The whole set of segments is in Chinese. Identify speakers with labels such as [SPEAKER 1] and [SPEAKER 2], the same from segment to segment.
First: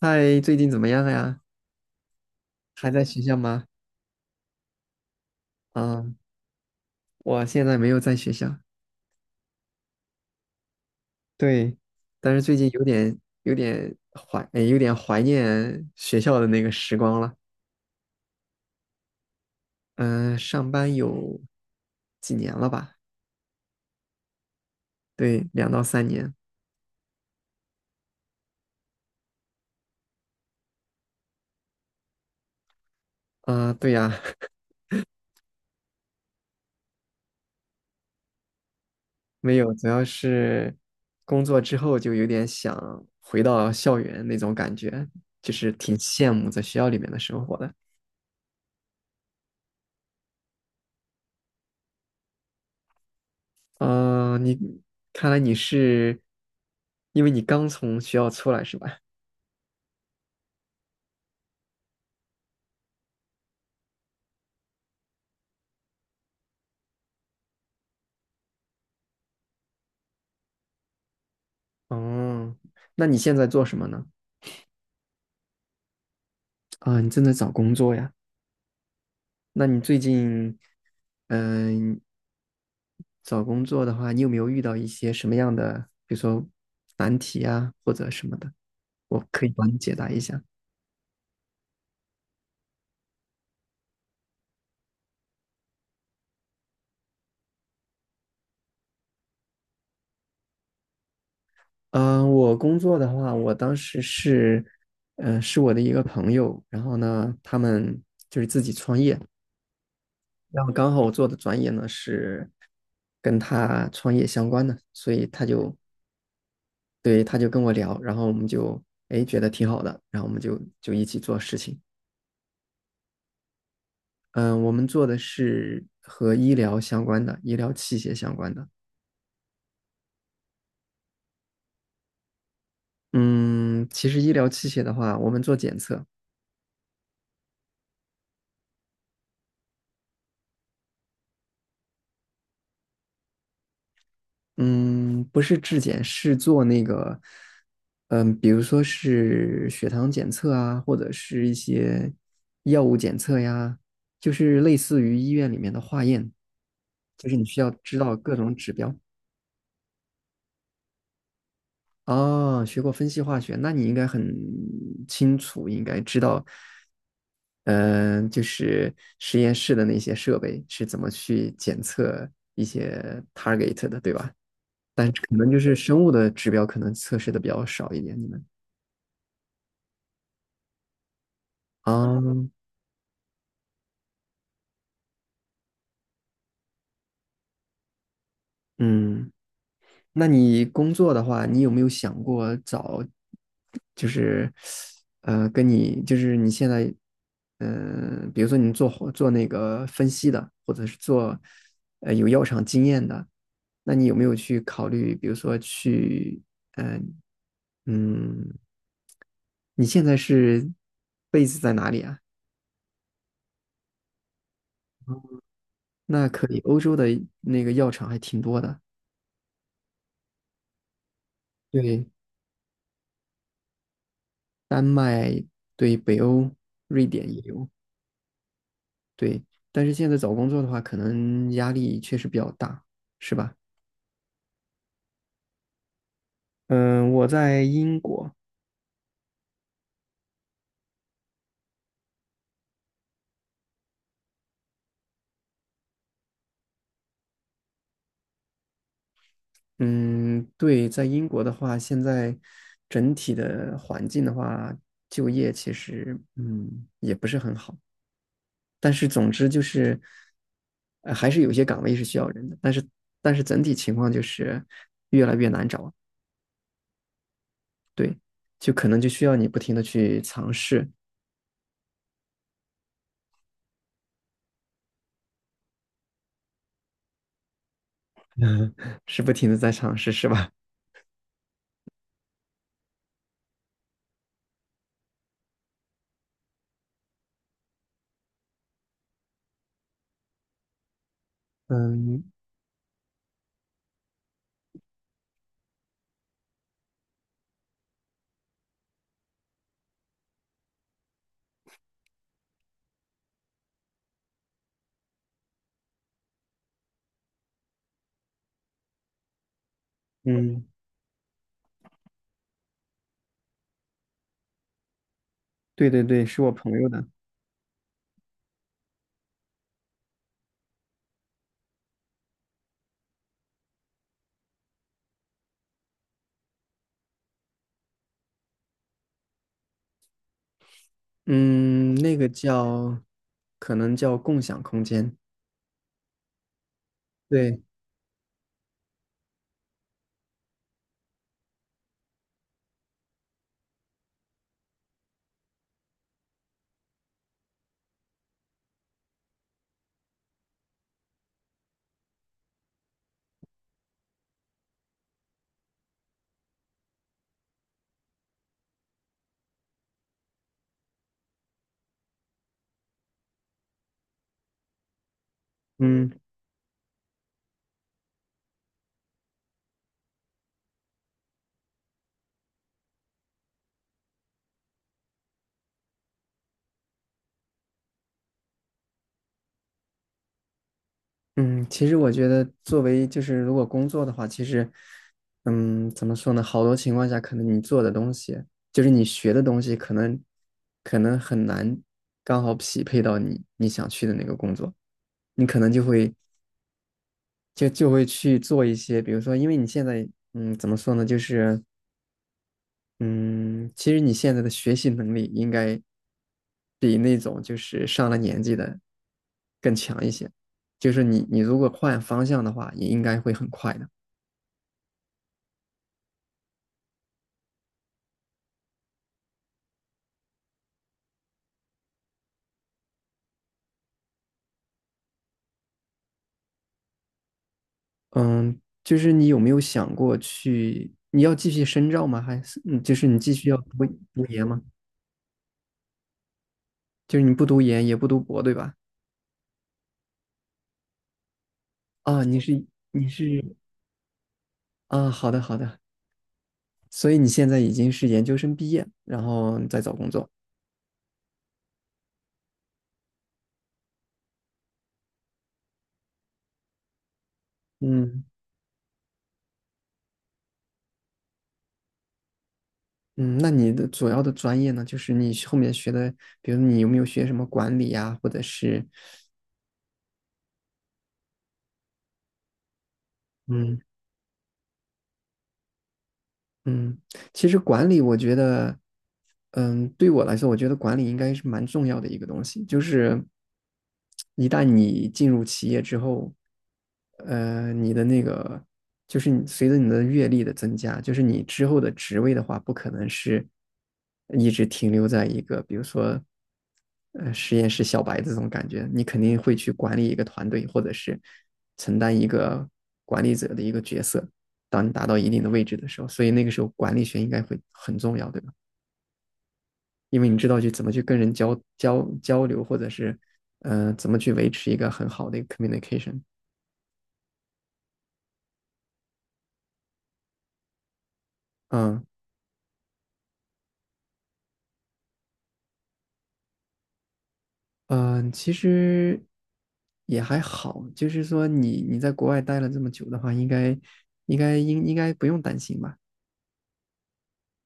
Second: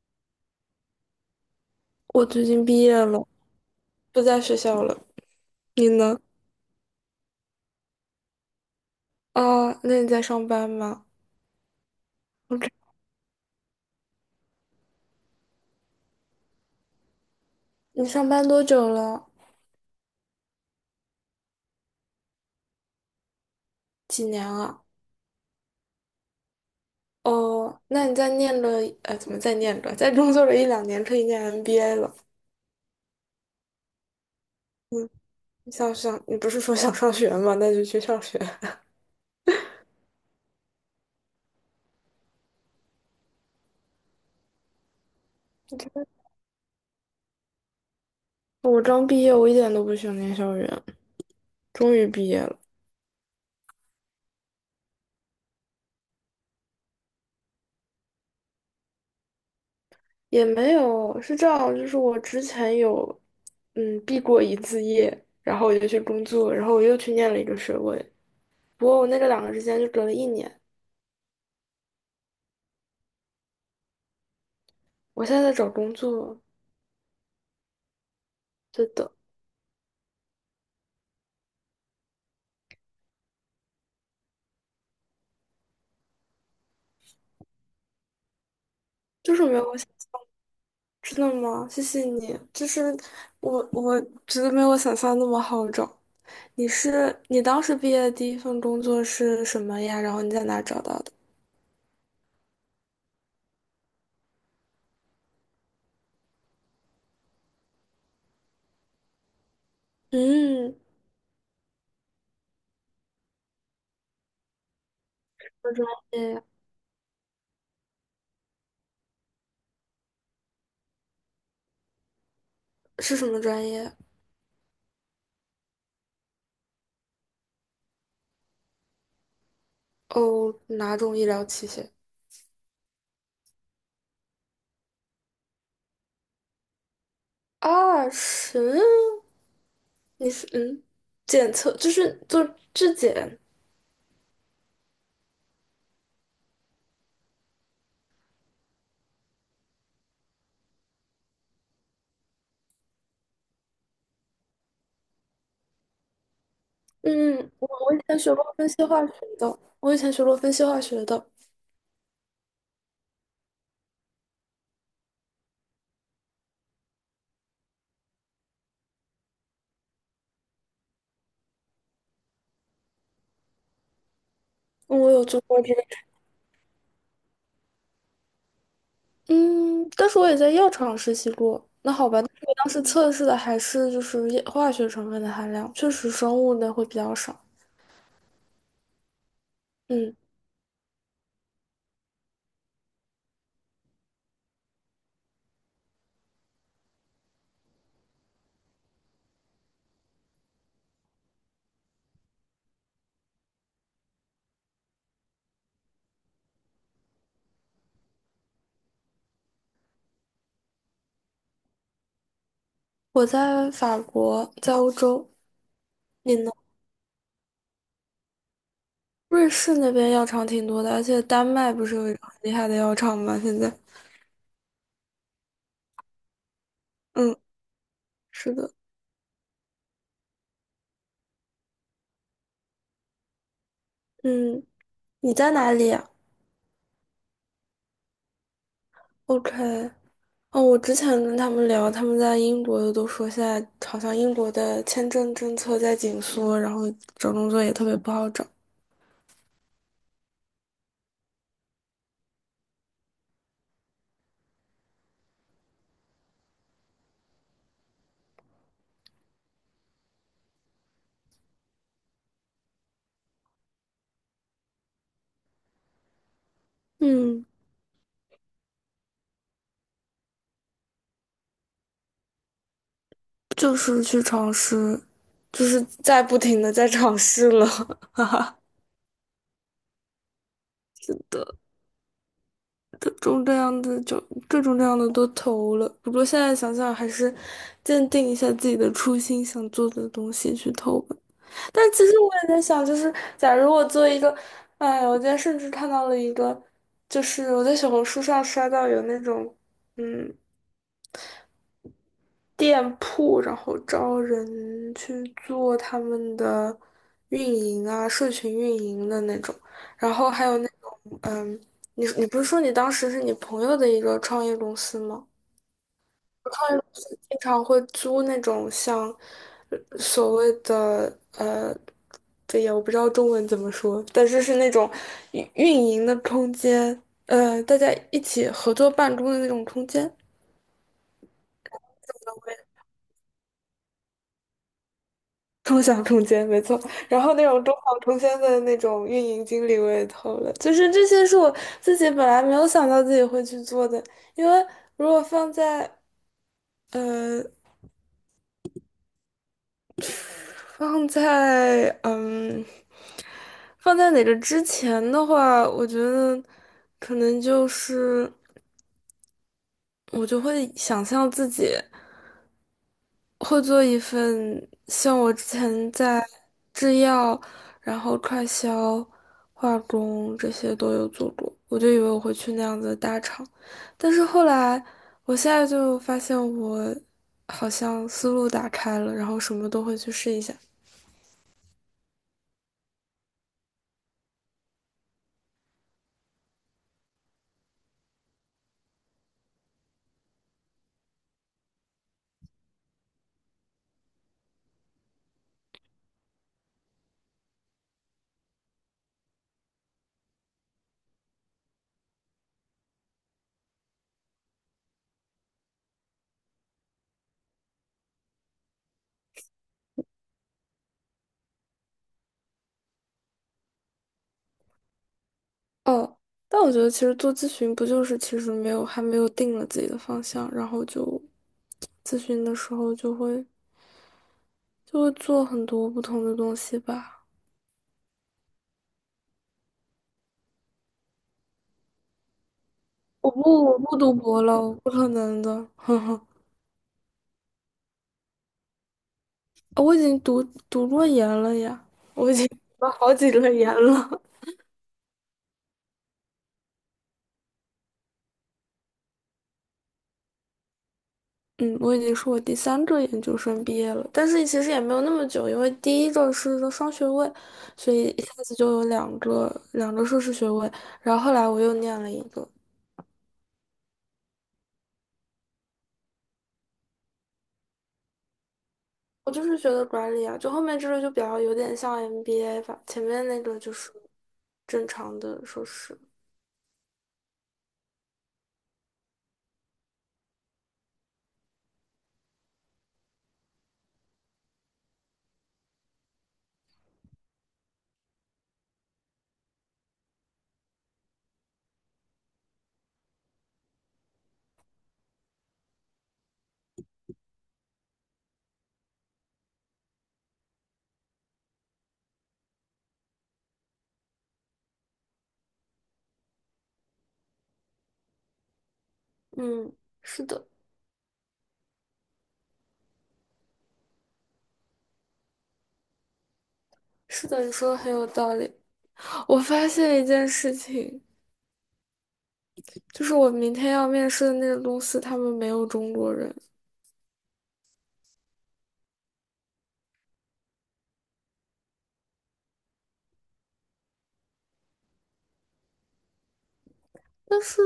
[SPEAKER 1] 嗨，最近怎么样呀？
[SPEAKER 2] 我最近毕
[SPEAKER 1] 还
[SPEAKER 2] 业
[SPEAKER 1] 在学
[SPEAKER 2] 了，
[SPEAKER 1] 校吗？
[SPEAKER 2] 不在学校了。你
[SPEAKER 1] 啊，
[SPEAKER 2] 呢？
[SPEAKER 1] 我现在没有在学校。
[SPEAKER 2] 啊，那你在上班吗？
[SPEAKER 1] 对，但是最
[SPEAKER 2] 我这
[SPEAKER 1] 近有点怀念学校的那个时光了。
[SPEAKER 2] 你上班多久了？
[SPEAKER 1] 嗯，上班有几年了吧？
[SPEAKER 2] 几年啊？
[SPEAKER 1] 对，2到3年。
[SPEAKER 2] 哦，那你在念了，怎么在念着？在工作了一两年，可以念 MBA 了。
[SPEAKER 1] 啊，对呀，
[SPEAKER 2] 嗯，你想上，你不是说想上学吗？那就去上学。
[SPEAKER 1] 没有，主要是工作之后就有点想回到校园那种感觉，就是挺 羡慕在学校里面的生活的。
[SPEAKER 2] 我刚毕业，我一点都不想念校园，终于毕业了，
[SPEAKER 1] 啊，看来你是，因为你刚从学校出来是吧？
[SPEAKER 2] 也没有，是这样，就是我之前有，毕过一次业，然后我就去工作，然后我又去念了一个学位，不过我那个两个之间就隔了一年，
[SPEAKER 1] 哦，那你现在做什么呢？
[SPEAKER 2] 我现在在找工作，
[SPEAKER 1] 啊，你正在找工作呀？
[SPEAKER 2] 对的
[SPEAKER 1] 那你最近，嗯、找工作的话，你有没有遇到一些什么样的，比如说难题啊，或者什么的？我
[SPEAKER 2] 就
[SPEAKER 1] 可
[SPEAKER 2] 是
[SPEAKER 1] 以
[SPEAKER 2] 没有
[SPEAKER 1] 帮你
[SPEAKER 2] 我想，
[SPEAKER 1] 解答一下。
[SPEAKER 2] 真的吗？谢谢你，就是我觉得没有我想象那么好找。你是你当时毕业的第一份工作是什么呀？然后你在哪找到的？
[SPEAKER 1] 我工作的话，我当时是，是我的一个朋友，然后呢，他们就是自己创业，然后
[SPEAKER 2] 嗯，
[SPEAKER 1] 刚
[SPEAKER 2] 什
[SPEAKER 1] 好我做的专业呢是跟他创业相关的，所以
[SPEAKER 2] 么专业呀？
[SPEAKER 1] 对，他就跟我聊，然后我们就哎觉得挺好的，然后我们就一起做事情。
[SPEAKER 2] 是什么专业？
[SPEAKER 1] 嗯，我们做的是和医疗相关的，医疗器械相关的。
[SPEAKER 2] 哦，哪种医疗器械？
[SPEAKER 1] 嗯，其实医疗器械的话，我们做检测，
[SPEAKER 2] 啊，是，你是检测就是做质检。
[SPEAKER 1] 嗯，不是质检，是做那个，比如说是血糖检测啊，或者是一些药物检测呀，就是类似于医院里面的化验，就是你
[SPEAKER 2] 嗯，
[SPEAKER 1] 需
[SPEAKER 2] 我
[SPEAKER 1] 要
[SPEAKER 2] 我
[SPEAKER 1] 知
[SPEAKER 2] 以
[SPEAKER 1] 道
[SPEAKER 2] 前学
[SPEAKER 1] 各
[SPEAKER 2] 过
[SPEAKER 1] 种
[SPEAKER 2] 分
[SPEAKER 1] 指
[SPEAKER 2] 析
[SPEAKER 1] 标。
[SPEAKER 2] 化学的，我以前学过分析化学的，
[SPEAKER 1] 哦，学过分析化学，那你应该很清楚，应该知道，嗯，就是实验室的那些设备是怎么去检测一些 target 的，对吧？
[SPEAKER 2] 嗯
[SPEAKER 1] 但
[SPEAKER 2] 我有
[SPEAKER 1] 可
[SPEAKER 2] 做
[SPEAKER 1] 能就
[SPEAKER 2] 过这
[SPEAKER 1] 是
[SPEAKER 2] 个，
[SPEAKER 1] 生物的指标可能测试的比较少一点。你们
[SPEAKER 2] 嗯，但是我也在药厂实习过。那好吧，但是
[SPEAKER 1] 啊，
[SPEAKER 2] 我当时测试的还是就是液化学成分的含量，确实生物的会比较少。
[SPEAKER 1] 嗯，
[SPEAKER 2] 嗯，
[SPEAKER 1] 那你工作的话，你有没有想过找，就是跟你就是你现在，比如说你做那个分析的，或者是做有药厂经验的，那你有没有去考虑，比如说去，嗯、嗯，你现在是 BA 在哪里啊？
[SPEAKER 2] 我在法国，在欧洲，
[SPEAKER 1] 那
[SPEAKER 2] 你
[SPEAKER 1] 可
[SPEAKER 2] 呢？
[SPEAKER 1] 以，欧洲的那个药厂还挺多的。
[SPEAKER 2] 瑞士那边药厂挺多的，而且丹麦不是
[SPEAKER 1] 对，
[SPEAKER 2] 有一个很厉害的药厂吗？现在，
[SPEAKER 1] 丹麦，对，北欧，瑞典
[SPEAKER 2] 嗯，
[SPEAKER 1] 也有，
[SPEAKER 2] 是的，
[SPEAKER 1] 对。但是现在找工作的话，可能压力确实比较大，是吧？
[SPEAKER 2] 嗯，你在哪里呀
[SPEAKER 1] 嗯，我在英国，
[SPEAKER 2] ？OK，哦，我之前跟他们聊，他们在英国的都说，现在好像英国的签证政策在紧缩，然后找工作也特别不好找。
[SPEAKER 1] 嗯，对，在英国的话，现在整体的环境的话，就业其实也不是很好。但是总之就是，还是有些岗位是需要人的，但是整体情况就是越来越难找，
[SPEAKER 2] 嗯，
[SPEAKER 1] 对，就可能就需要你不停的去尝试。
[SPEAKER 2] 就是去尝试，就是在不停的在尝试了，
[SPEAKER 1] 嗯，是不停的在尝试，是吧？
[SPEAKER 2] 各种各样的就各种各样的都投了。不过现在想想，还是坚定一下自己的初心，想做的东西去投吧。但其实
[SPEAKER 1] 嗯
[SPEAKER 2] 我也在想，就是假如我做一个，哎，我今天甚至看到了一个，就是我在小红书上刷到有那种，嗯，店铺，然后招人去做他们的运营啊，社群运营的那种，然后还有
[SPEAKER 1] 嗯，
[SPEAKER 2] 那种，你不是说你当时是你朋友的一个创业公司吗？
[SPEAKER 1] 对对对，是
[SPEAKER 2] 外
[SPEAKER 1] 我朋
[SPEAKER 2] 国
[SPEAKER 1] 友的。
[SPEAKER 2] 是经常会租那种像所谓的对呀，我不知道中文怎么说，但是是那种运营的空间，大家一起合作办公的那种空间，
[SPEAKER 1] 嗯，那个叫，可能叫共享空间。
[SPEAKER 2] 共享空间，没错。然后那
[SPEAKER 1] 对，
[SPEAKER 2] 种中小空间的那种运营经理我也投了，就是这些是我自己本来没有想到自己会去做的，因为如果放在。呃。放在放在哪个之前的话，我觉得可能就是我就会想象自己会做一份像我之前
[SPEAKER 1] 嗯
[SPEAKER 2] 在制药、然后快销、化工这些都有做过，我就以为我会去那样子的大厂，但是后来我现在就发现我好像思路打开了，然后什么都会去试一下。
[SPEAKER 1] 嗯，其实我觉得作为就是如果工作的话，其实，怎么说呢？好多情况下，可能你做的东西，就是你学的东西，可能很难刚好匹配到你想去的那个工作。你可能就会去做一些，比如说，因为你现在怎么说呢，就是嗯，其实你现在的学习能力应该比那种就是上了年纪的更强一些。就是你如果换方向的话，也应该会很快的。
[SPEAKER 2] 哦，但我觉得其实做咨询不就是其实没有还没有定了自己的方向，然后就咨询的时候就会就会做很多不同的东西吧。
[SPEAKER 1] 嗯，就是你有没有想过去？你要继续深造吗？还是就是你继续要读
[SPEAKER 2] 我不读
[SPEAKER 1] 读
[SPEAKER 2] 博
[SPEAKER 1] 研
[SPEAKER 2] 了，
[SPEAKER 1] 吗？
[SPEAKER 2] 我不可能的，呵呵。
[SPEAKER 1] 就是你不读研也不读博，对吧？
[SPEAKER 2] 我已经读过研了呀，
[SPEAKER 1] 啊，
[SPEAKER 2] 我已
[SPEAKER 1] 你
[SPEAKER 2] 经
[SPEAKER 1] 是
[SPEAKER 2] 读了
[SPEAKER 1] 你
[SPEAKER 2] 好几
[SPEAKER 1] 是
[SPEAKER 2] 轮研了。
[SPEAKER 1] 啊，好的好的。所以你现在已经是研究生毕业，然后再找工作。
[SPEAKER 2] 嗯，我已经是我第三个研究生毕业了，但是其实也没有那么久，因为第一个是个双学位，所以一
[SPEAKER 1] 嗯。
[SPEAKER 2] 下子就有两个硕士学位，然后后来我又念了一个。
[SPEAKER 1] 嗯，那你的主要的专业呢，就是你后面学的，比如你有没有学什么管理呀，或者是
[SPEAKER 2] 我就是学的管理啊，就后面这个就比较有点像 MBA 吧，前面那个就
[SPEAKER 1] 嗯
[SPEAKER 2] 是正常的硕士。
[SPEAKER 1] 嗯，其实管理，我觉得，对我来说，我觉得管理应该是蛮重要的一个东西。就是一旦你进入企业之后，你的那个，就是你随着你的阅历的增加，就是你之后的职位的话，不可能是一直停留在一个，比如说，实验室小白这种感觉，你肯定会去管理一个团队，或者是承担一个管理者的一个角色。当你达到一定的位置的时候，所以那个时候管理学应该会很重要，对吧？
[SPEAKER 2] 嗯，
[SPEAKER 1] 因
[SPEAKER 2] 是
[SPEAKER 1] 为你
[SPEAKER 2] 的，
[SPEAKER 1] 知道去怎么去跟人交流，或者是怎么去维持一个很好的一个 communication。
[SPEAKER 2] 是的，你说的很有道理。我发现一件事情，
[SPEAKER 1] 嗯
[SPEAKER 2] 就是我明天要面试的那个公司，他们没有中国人，
[SPEAKER 1] 嗯、其实也还好，就是说你你在国外待了这么久的话，应该不用担心吧？
[SPEAKER 2] 但是，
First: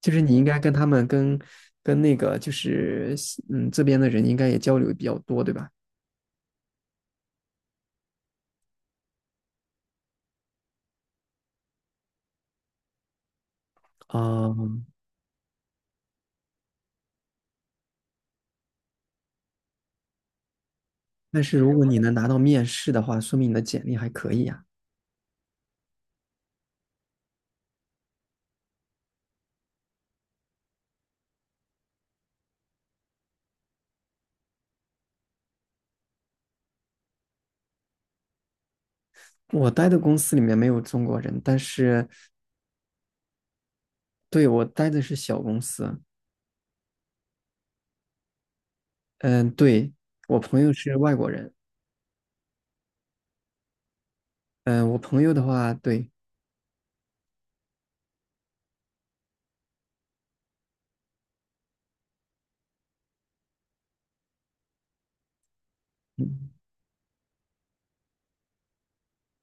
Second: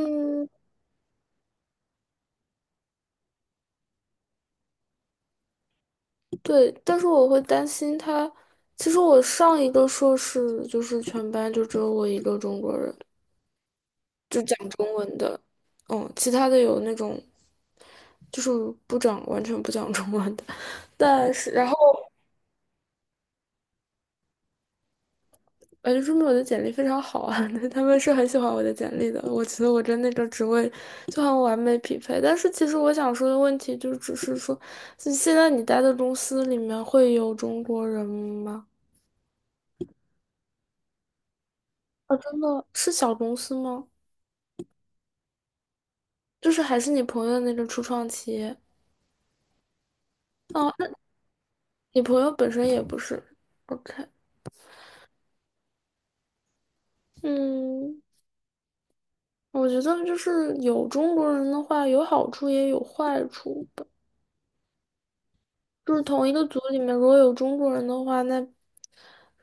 [SPEAKER 1] 就是你应该跟他们跟跟那个就是嗯这边的人应该也交流比较多，对吧？
[SPEAKER 2] 对，但是我会担心他。其实我上一个硕士就是全班就只有我一个中国人，就讲
[SPEAKER 1] 啊、
[SPEAKER 2] 中文的，其他的有那种就是不讲完全不讲中文的，但
[SPEAKER 1] 但
[SPEAKER 2] 是
[SPEAKER 1] 是
[SPEAKER 2] 然
[SPEAKER 1] 如
[SPEAKER 2] 后
[SPEAKER 1] 果你能拿到面试的话，说明你的简历还可以啊。
[SPEAKER 2] 哎，说明我的简历非常好啊，他们是很喜欢我的简历的，我觉得我跟那个职位就很完美匹配。但是其实我想说的问题就只是说，现在你待的公司里面会有中国人吗？
[SPEAKER 1] 我待的公司里面没有中国人，但是
[SPEAKER 2] 啊，真的是小公司吗？
[SPEAKER 1] 对，我待的是小公司。
[SPEAKER 2] 就是还是你朋友的那个初创企业？
[SPEAKER 1] 嗯，对，我朋友
[SPEAKER 2] 哦，那
[SPEAKER 1] 是外国人。
[SPEAKER 2] 你朋友本身也不是，OK。
[SPEAKER 1] 嗯，我朋友的话，对，
[SPEAKER 2] 嗯，我觉得就是有中国人的话，有好处也有坏处吧。就是同一个
[SPEAKER 1] 嗯
[SPEAKER 2] 组里面，如果有中国人的话，那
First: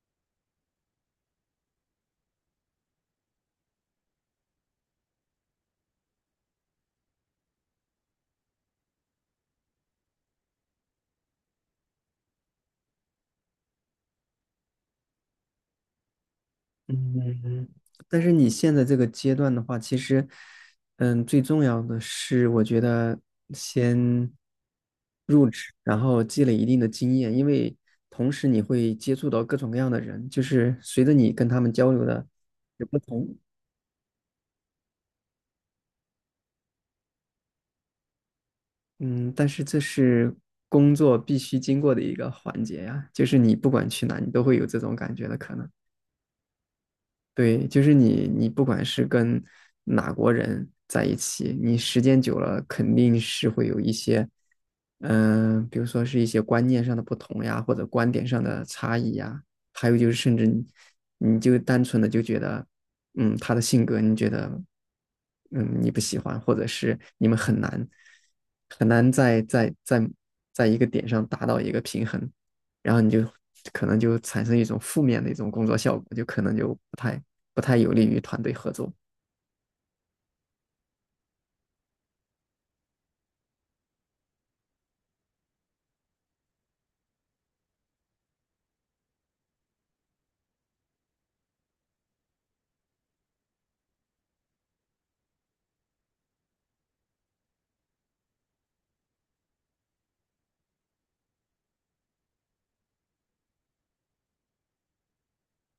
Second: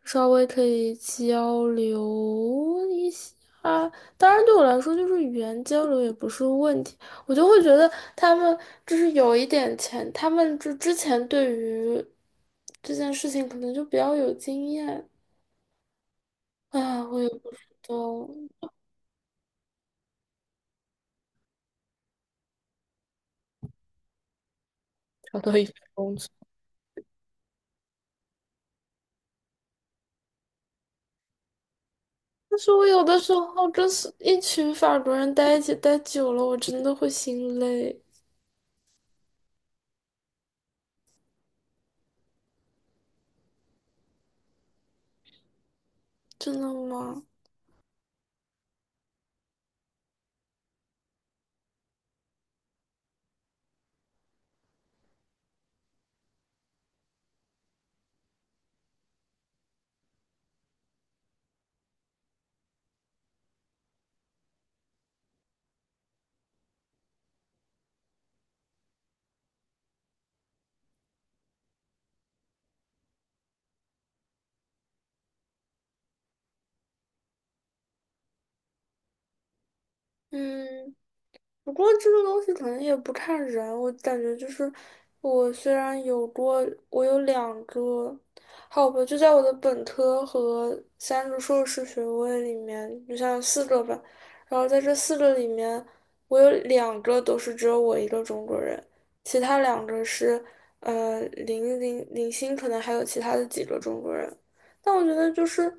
[SPEAKER 2] 稍微可以交流一下。当然，对我来说，就是语言交流也不是问题。我就会觉得他们就是有一点钱，他们就之前对于这件事情可能就比较有经验。啊，我也不知
[SPEAKER 1] 嗯，
[SPEAKER 2] 道，
[SPEAKER 1] 但是你现在这个阶段的话，其实，最重要的是，我觉得先
[SPEAKER 2] 找
[SPEAKER 1] 入
[SPEAKER 2] 到一
[SPEAKER 1] 职，
[SPEAKER 2] 份
[SPEAKER 1] 然
[SPEAKER 2] 工
[SPEAKER 1] 后
[SPEAKER 2] 作。
[SPEAKER 1] 积累一定的经验，因为同时你会接触到各种各样的人，就是随着你跟他们交流的
[SPEAKER 2] 但是
[SPEAKER 1] 有
[SPEAKER 2] 我
[SPEAKER 1] 不
[SPEAKER 2] 有的时
[SPEAKER 1] 同，
[SPEAKER 2] 候真是一群法国人待一起待久了，我真的会心累，
[SPEAKER 1] 嗯，但是这是工作必须经过的一个环节呀，就是你不管去哪，你都会有这种感觉的可能。
[SPEAKER 2] 真的吗？
[SPEAKER 1] 对，就是你不管是跟哪国人在一起，你时间久了肯定是会有一些，比如说是一些观念上的不同呀，或者观点上的差异呀，还有就是甚至你，就单纯的就觉得，他的性格你觉得，嗯，你不喜欢，或者是你们很难很难在一个点上达到一个平衡。然后你就可能就产生一种负面的一种工作效果，就可能就不太有利于团队合作。
[SPEAKER 2] 嗯，不过这个东西可能也不看人，我感觉就是我虽然有过，我有两个，好吧，就在我的本科和三个硕士学位里面，就像四个吧，然后在这四个里面，我有两个都是只有我一个中国人，其他两个是呃零星，可能还有其他的几个中国人，但我觉得就是。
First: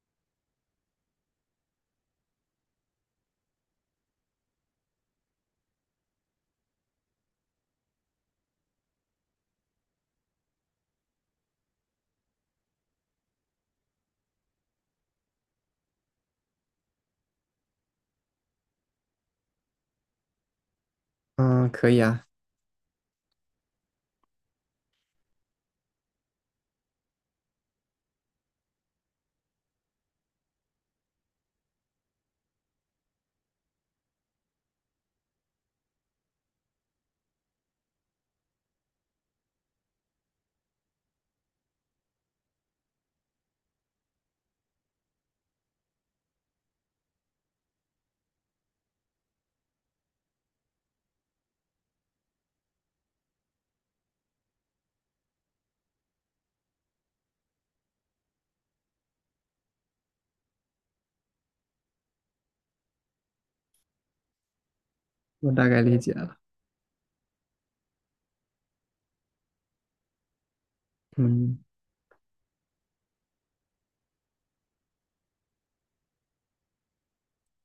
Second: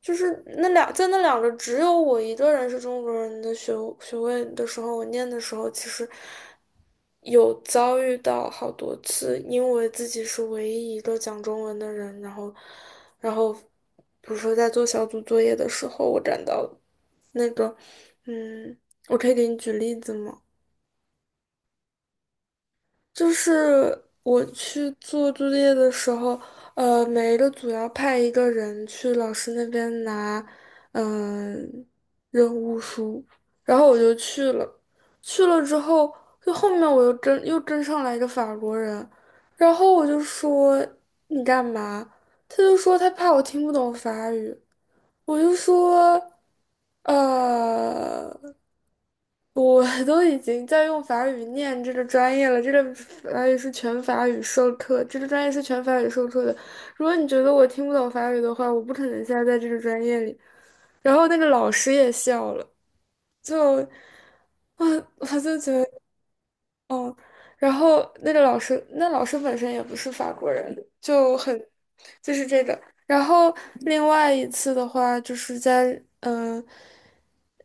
[SPEAKER 2] 就是在那两个只有我一个人是中国人的学位的时候，我念的时候其实有遭遇到好多次，因为自己是唯一一个讲中文的人，然后比如说在做小组作业的时候，我感到那个嗯，我可以给你举例子吗？
[SPEAKER 1] 嗯，可以啊，
[SPEAKER 2] 就是我去做作业的时候，每一个组要派一个人去老师那边拿，嗯、任务书，然后我就去了。去了之后，就后面我又跟上来一个法国人，然后我就说你干嘛？他就说他怕我听不懂法语，我就说，呃。我 都已经在用法语念这个专业了，这个法语是全法语授课，这个专业是全法语授课的。如果你觉得我听不懂法语的话，我不可能现在在这个专业里。然后那个老师也笑了，就，我我
[SPEAKER 1] 我
[SPEAKER 2] 就
[SPEAKER 1] 大
[SPEAKER 2] 觉
[SPEAKER 1] 概理
[SPEAKER 2] 得。
[SPEAKER 1] 解了。
[SPEAKER 2] 嗯，然后那个老师，那老师本身也不是法国人，就很，
[SPEAKER 1] 嗯，
[SPEAKER 2] 就是这个。然后另外一次的话，就是在嗯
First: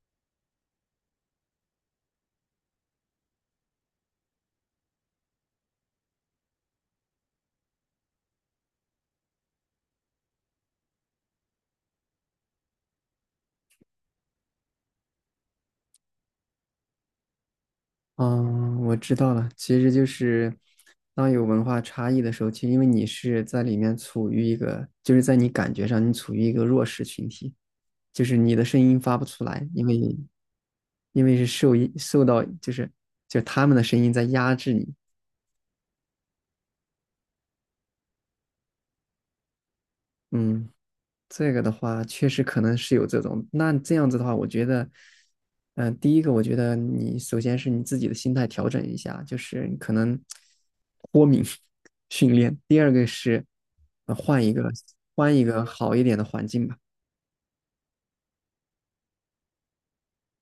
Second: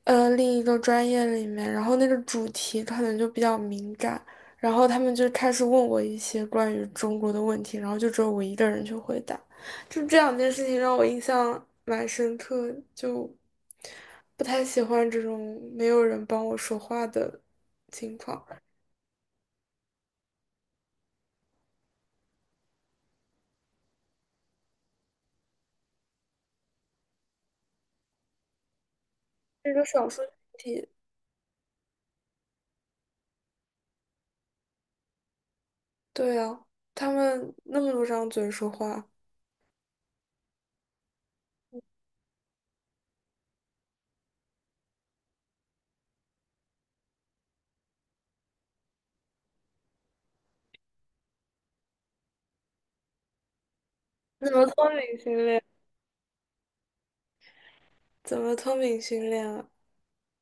[SPEAKER 2] 另一个专业里面，然后那个主题可能就比较敏感，然后他们就开始问我一些关于中国的问题，然后就只有我一个人去回答，就这两件事情让我印象蛮深刻，就不太喜欢这种没有人帮我说话的情况。
[SPEAKER 1] 哦，我知道了，其实就是当有文化差异的时候，其实因为你是在里面处于一个，就是在你感觉上你处于一个弱势群体，就是你的声音发不出来，
[SPEAKER 2] 这个
[SPEAKER 1] 因为
[SPEAKER 2] 少数群体，
[SPEAKER 1] 是受到就他们的声音在压制你。
[SPEAKER 2] 对啊，他们那么多张嘴说话，
[SPEAKER 1] 嗯。这个的话，确实可能是有这种。那这样子的话，我觉得，第一个，我觉得你首先是你自己的心态调整一下，就是你可能脱敏 训练。第二个是，换一
[SPEAKER 2] 怎么
[SPEAKER 1] 个
[SPEAKER 2] 脱敏训练？
[SPEAKER 1] 好一点的环境吧。
[SPEAKER 2] 怎么脱敏训练啊？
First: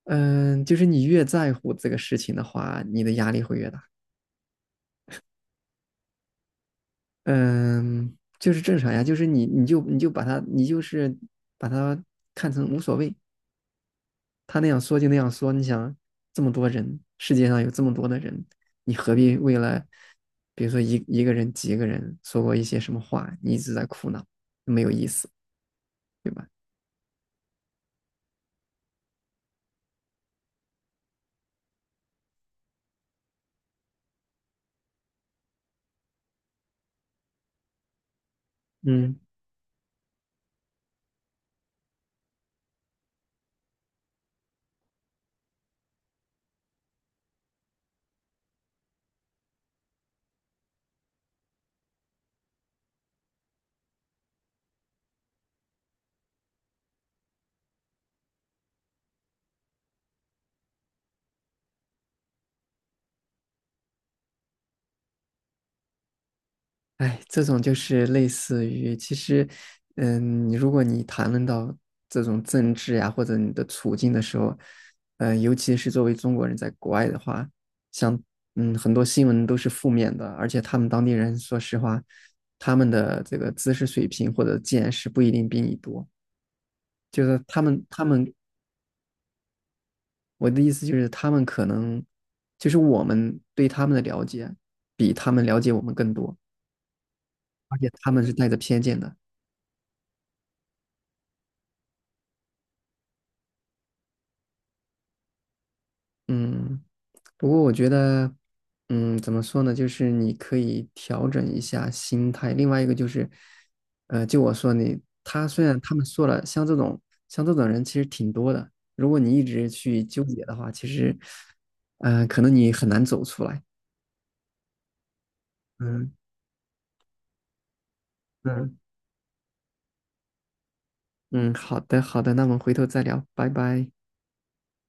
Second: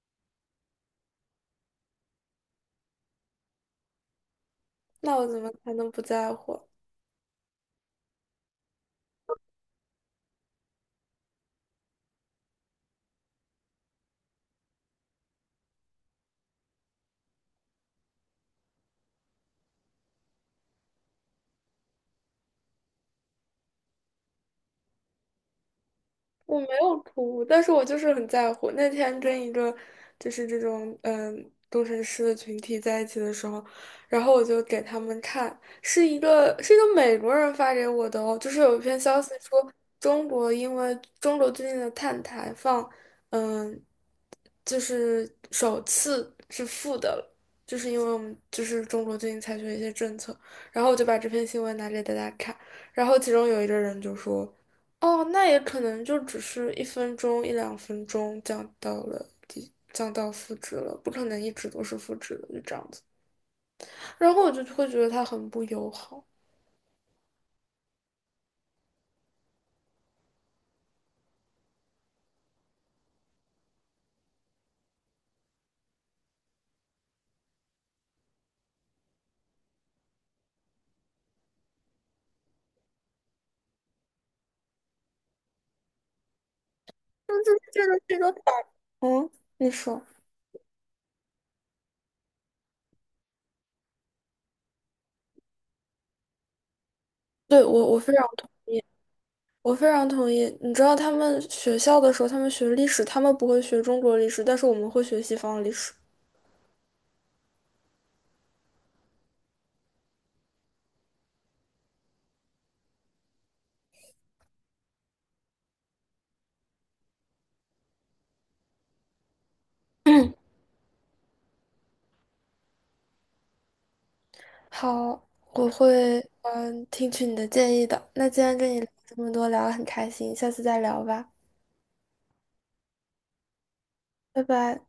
[SPEAKER 1] 嗯，就是你越在乎这个事情的话，你的压力会越大。
[SPEAKER 2] 那我怎么才能不在乎啊？
[SPEAKER 1] 嗯，就是正常呀，就是你就把它看成无所谓，他那样说就那样说，你想这么多人，世界上有这么多的人，你何必为了，比如说一个人、几个人说过一些什么话，你一直在苦恼，没有意思，对吧？
[SPEAKER 2] 我没有哭，但是我就是很在乎。那天跟一个就是这种工程师的群体在一起的时候，然后我就给他们看，是一个美国人发给我的哦，就是有一篇
[SPEAKER 1] 嗯。
[SPEAKER 2] 消息说因为中国最近的碳排放，嗯，就是首次是负的了，就是因为我们就是中国最近采取了一些政策，然后我就把这篇新闻拿给大家看，然后其中有一个人就说。哦，那也可能就只是一分钟、一两分钟降到负值了，不可能一直都是负值的，就这样子。然后我就会觉得他很不友好。
[SPEAKER 1] 哎，这种就是类似于，其实，你如果谈论到这种政治呀、或者你的处境的时候，尤其是作为中国人在国外的话，像很多新闻都是负面的，而且他们当地人说实话，他们的这个知识水平或者见识不一定比你多，就
[SPEAKER 2] 但
[SPEAKER 1] 是
[SPEAKER 2] 是
[SPEAKER 1] 他们他
[SPEAKER 2] 这个
[SPEAKER 1] 们
[SPEAKER 2] 你说，
[SPEAKER 1] 我的意思就是他们可能就是我们对他们的了解比他们了解我们更多，
[SPEAKER 2] 对，
[SPEAKER 1] 而且
[SPEAKER 2] 我我
[SPEAKER 1] 他
[SPEAKER 2] 非
[SPEAKER 1] 们
[SPEAKER 2] 常
[SPEAKER 1] 是带着偏见的，
[SPEAKER 2] 我非常同意。你知道他们学校的时候，他们学历史，他们不会学中国历史，但是我们会学西方历史。
[SPEAKER 1] 嗯。不过我觉得，怎么说呢？就是你可以调整一下心态。另外一个就是，就我说你，虽然他们说了，像这种人其实挺多的。如果你一直去纠结的话，其实，可能你很难走出来。
[SPEAKER 2] 好，我
[SPEAKER 1] 嗯
[SPEAKER 2] 会听取你的建议的。那今天跟
[SPEAKER 1] 嗯
[SPEAKER 2] 你聊这么多，聊得很开心，下次再聊吧，
[SPEAKER 1] 嗯，好的好的，那我们回头再聊，拜拜。
[SPEAKER 2] 拜拜。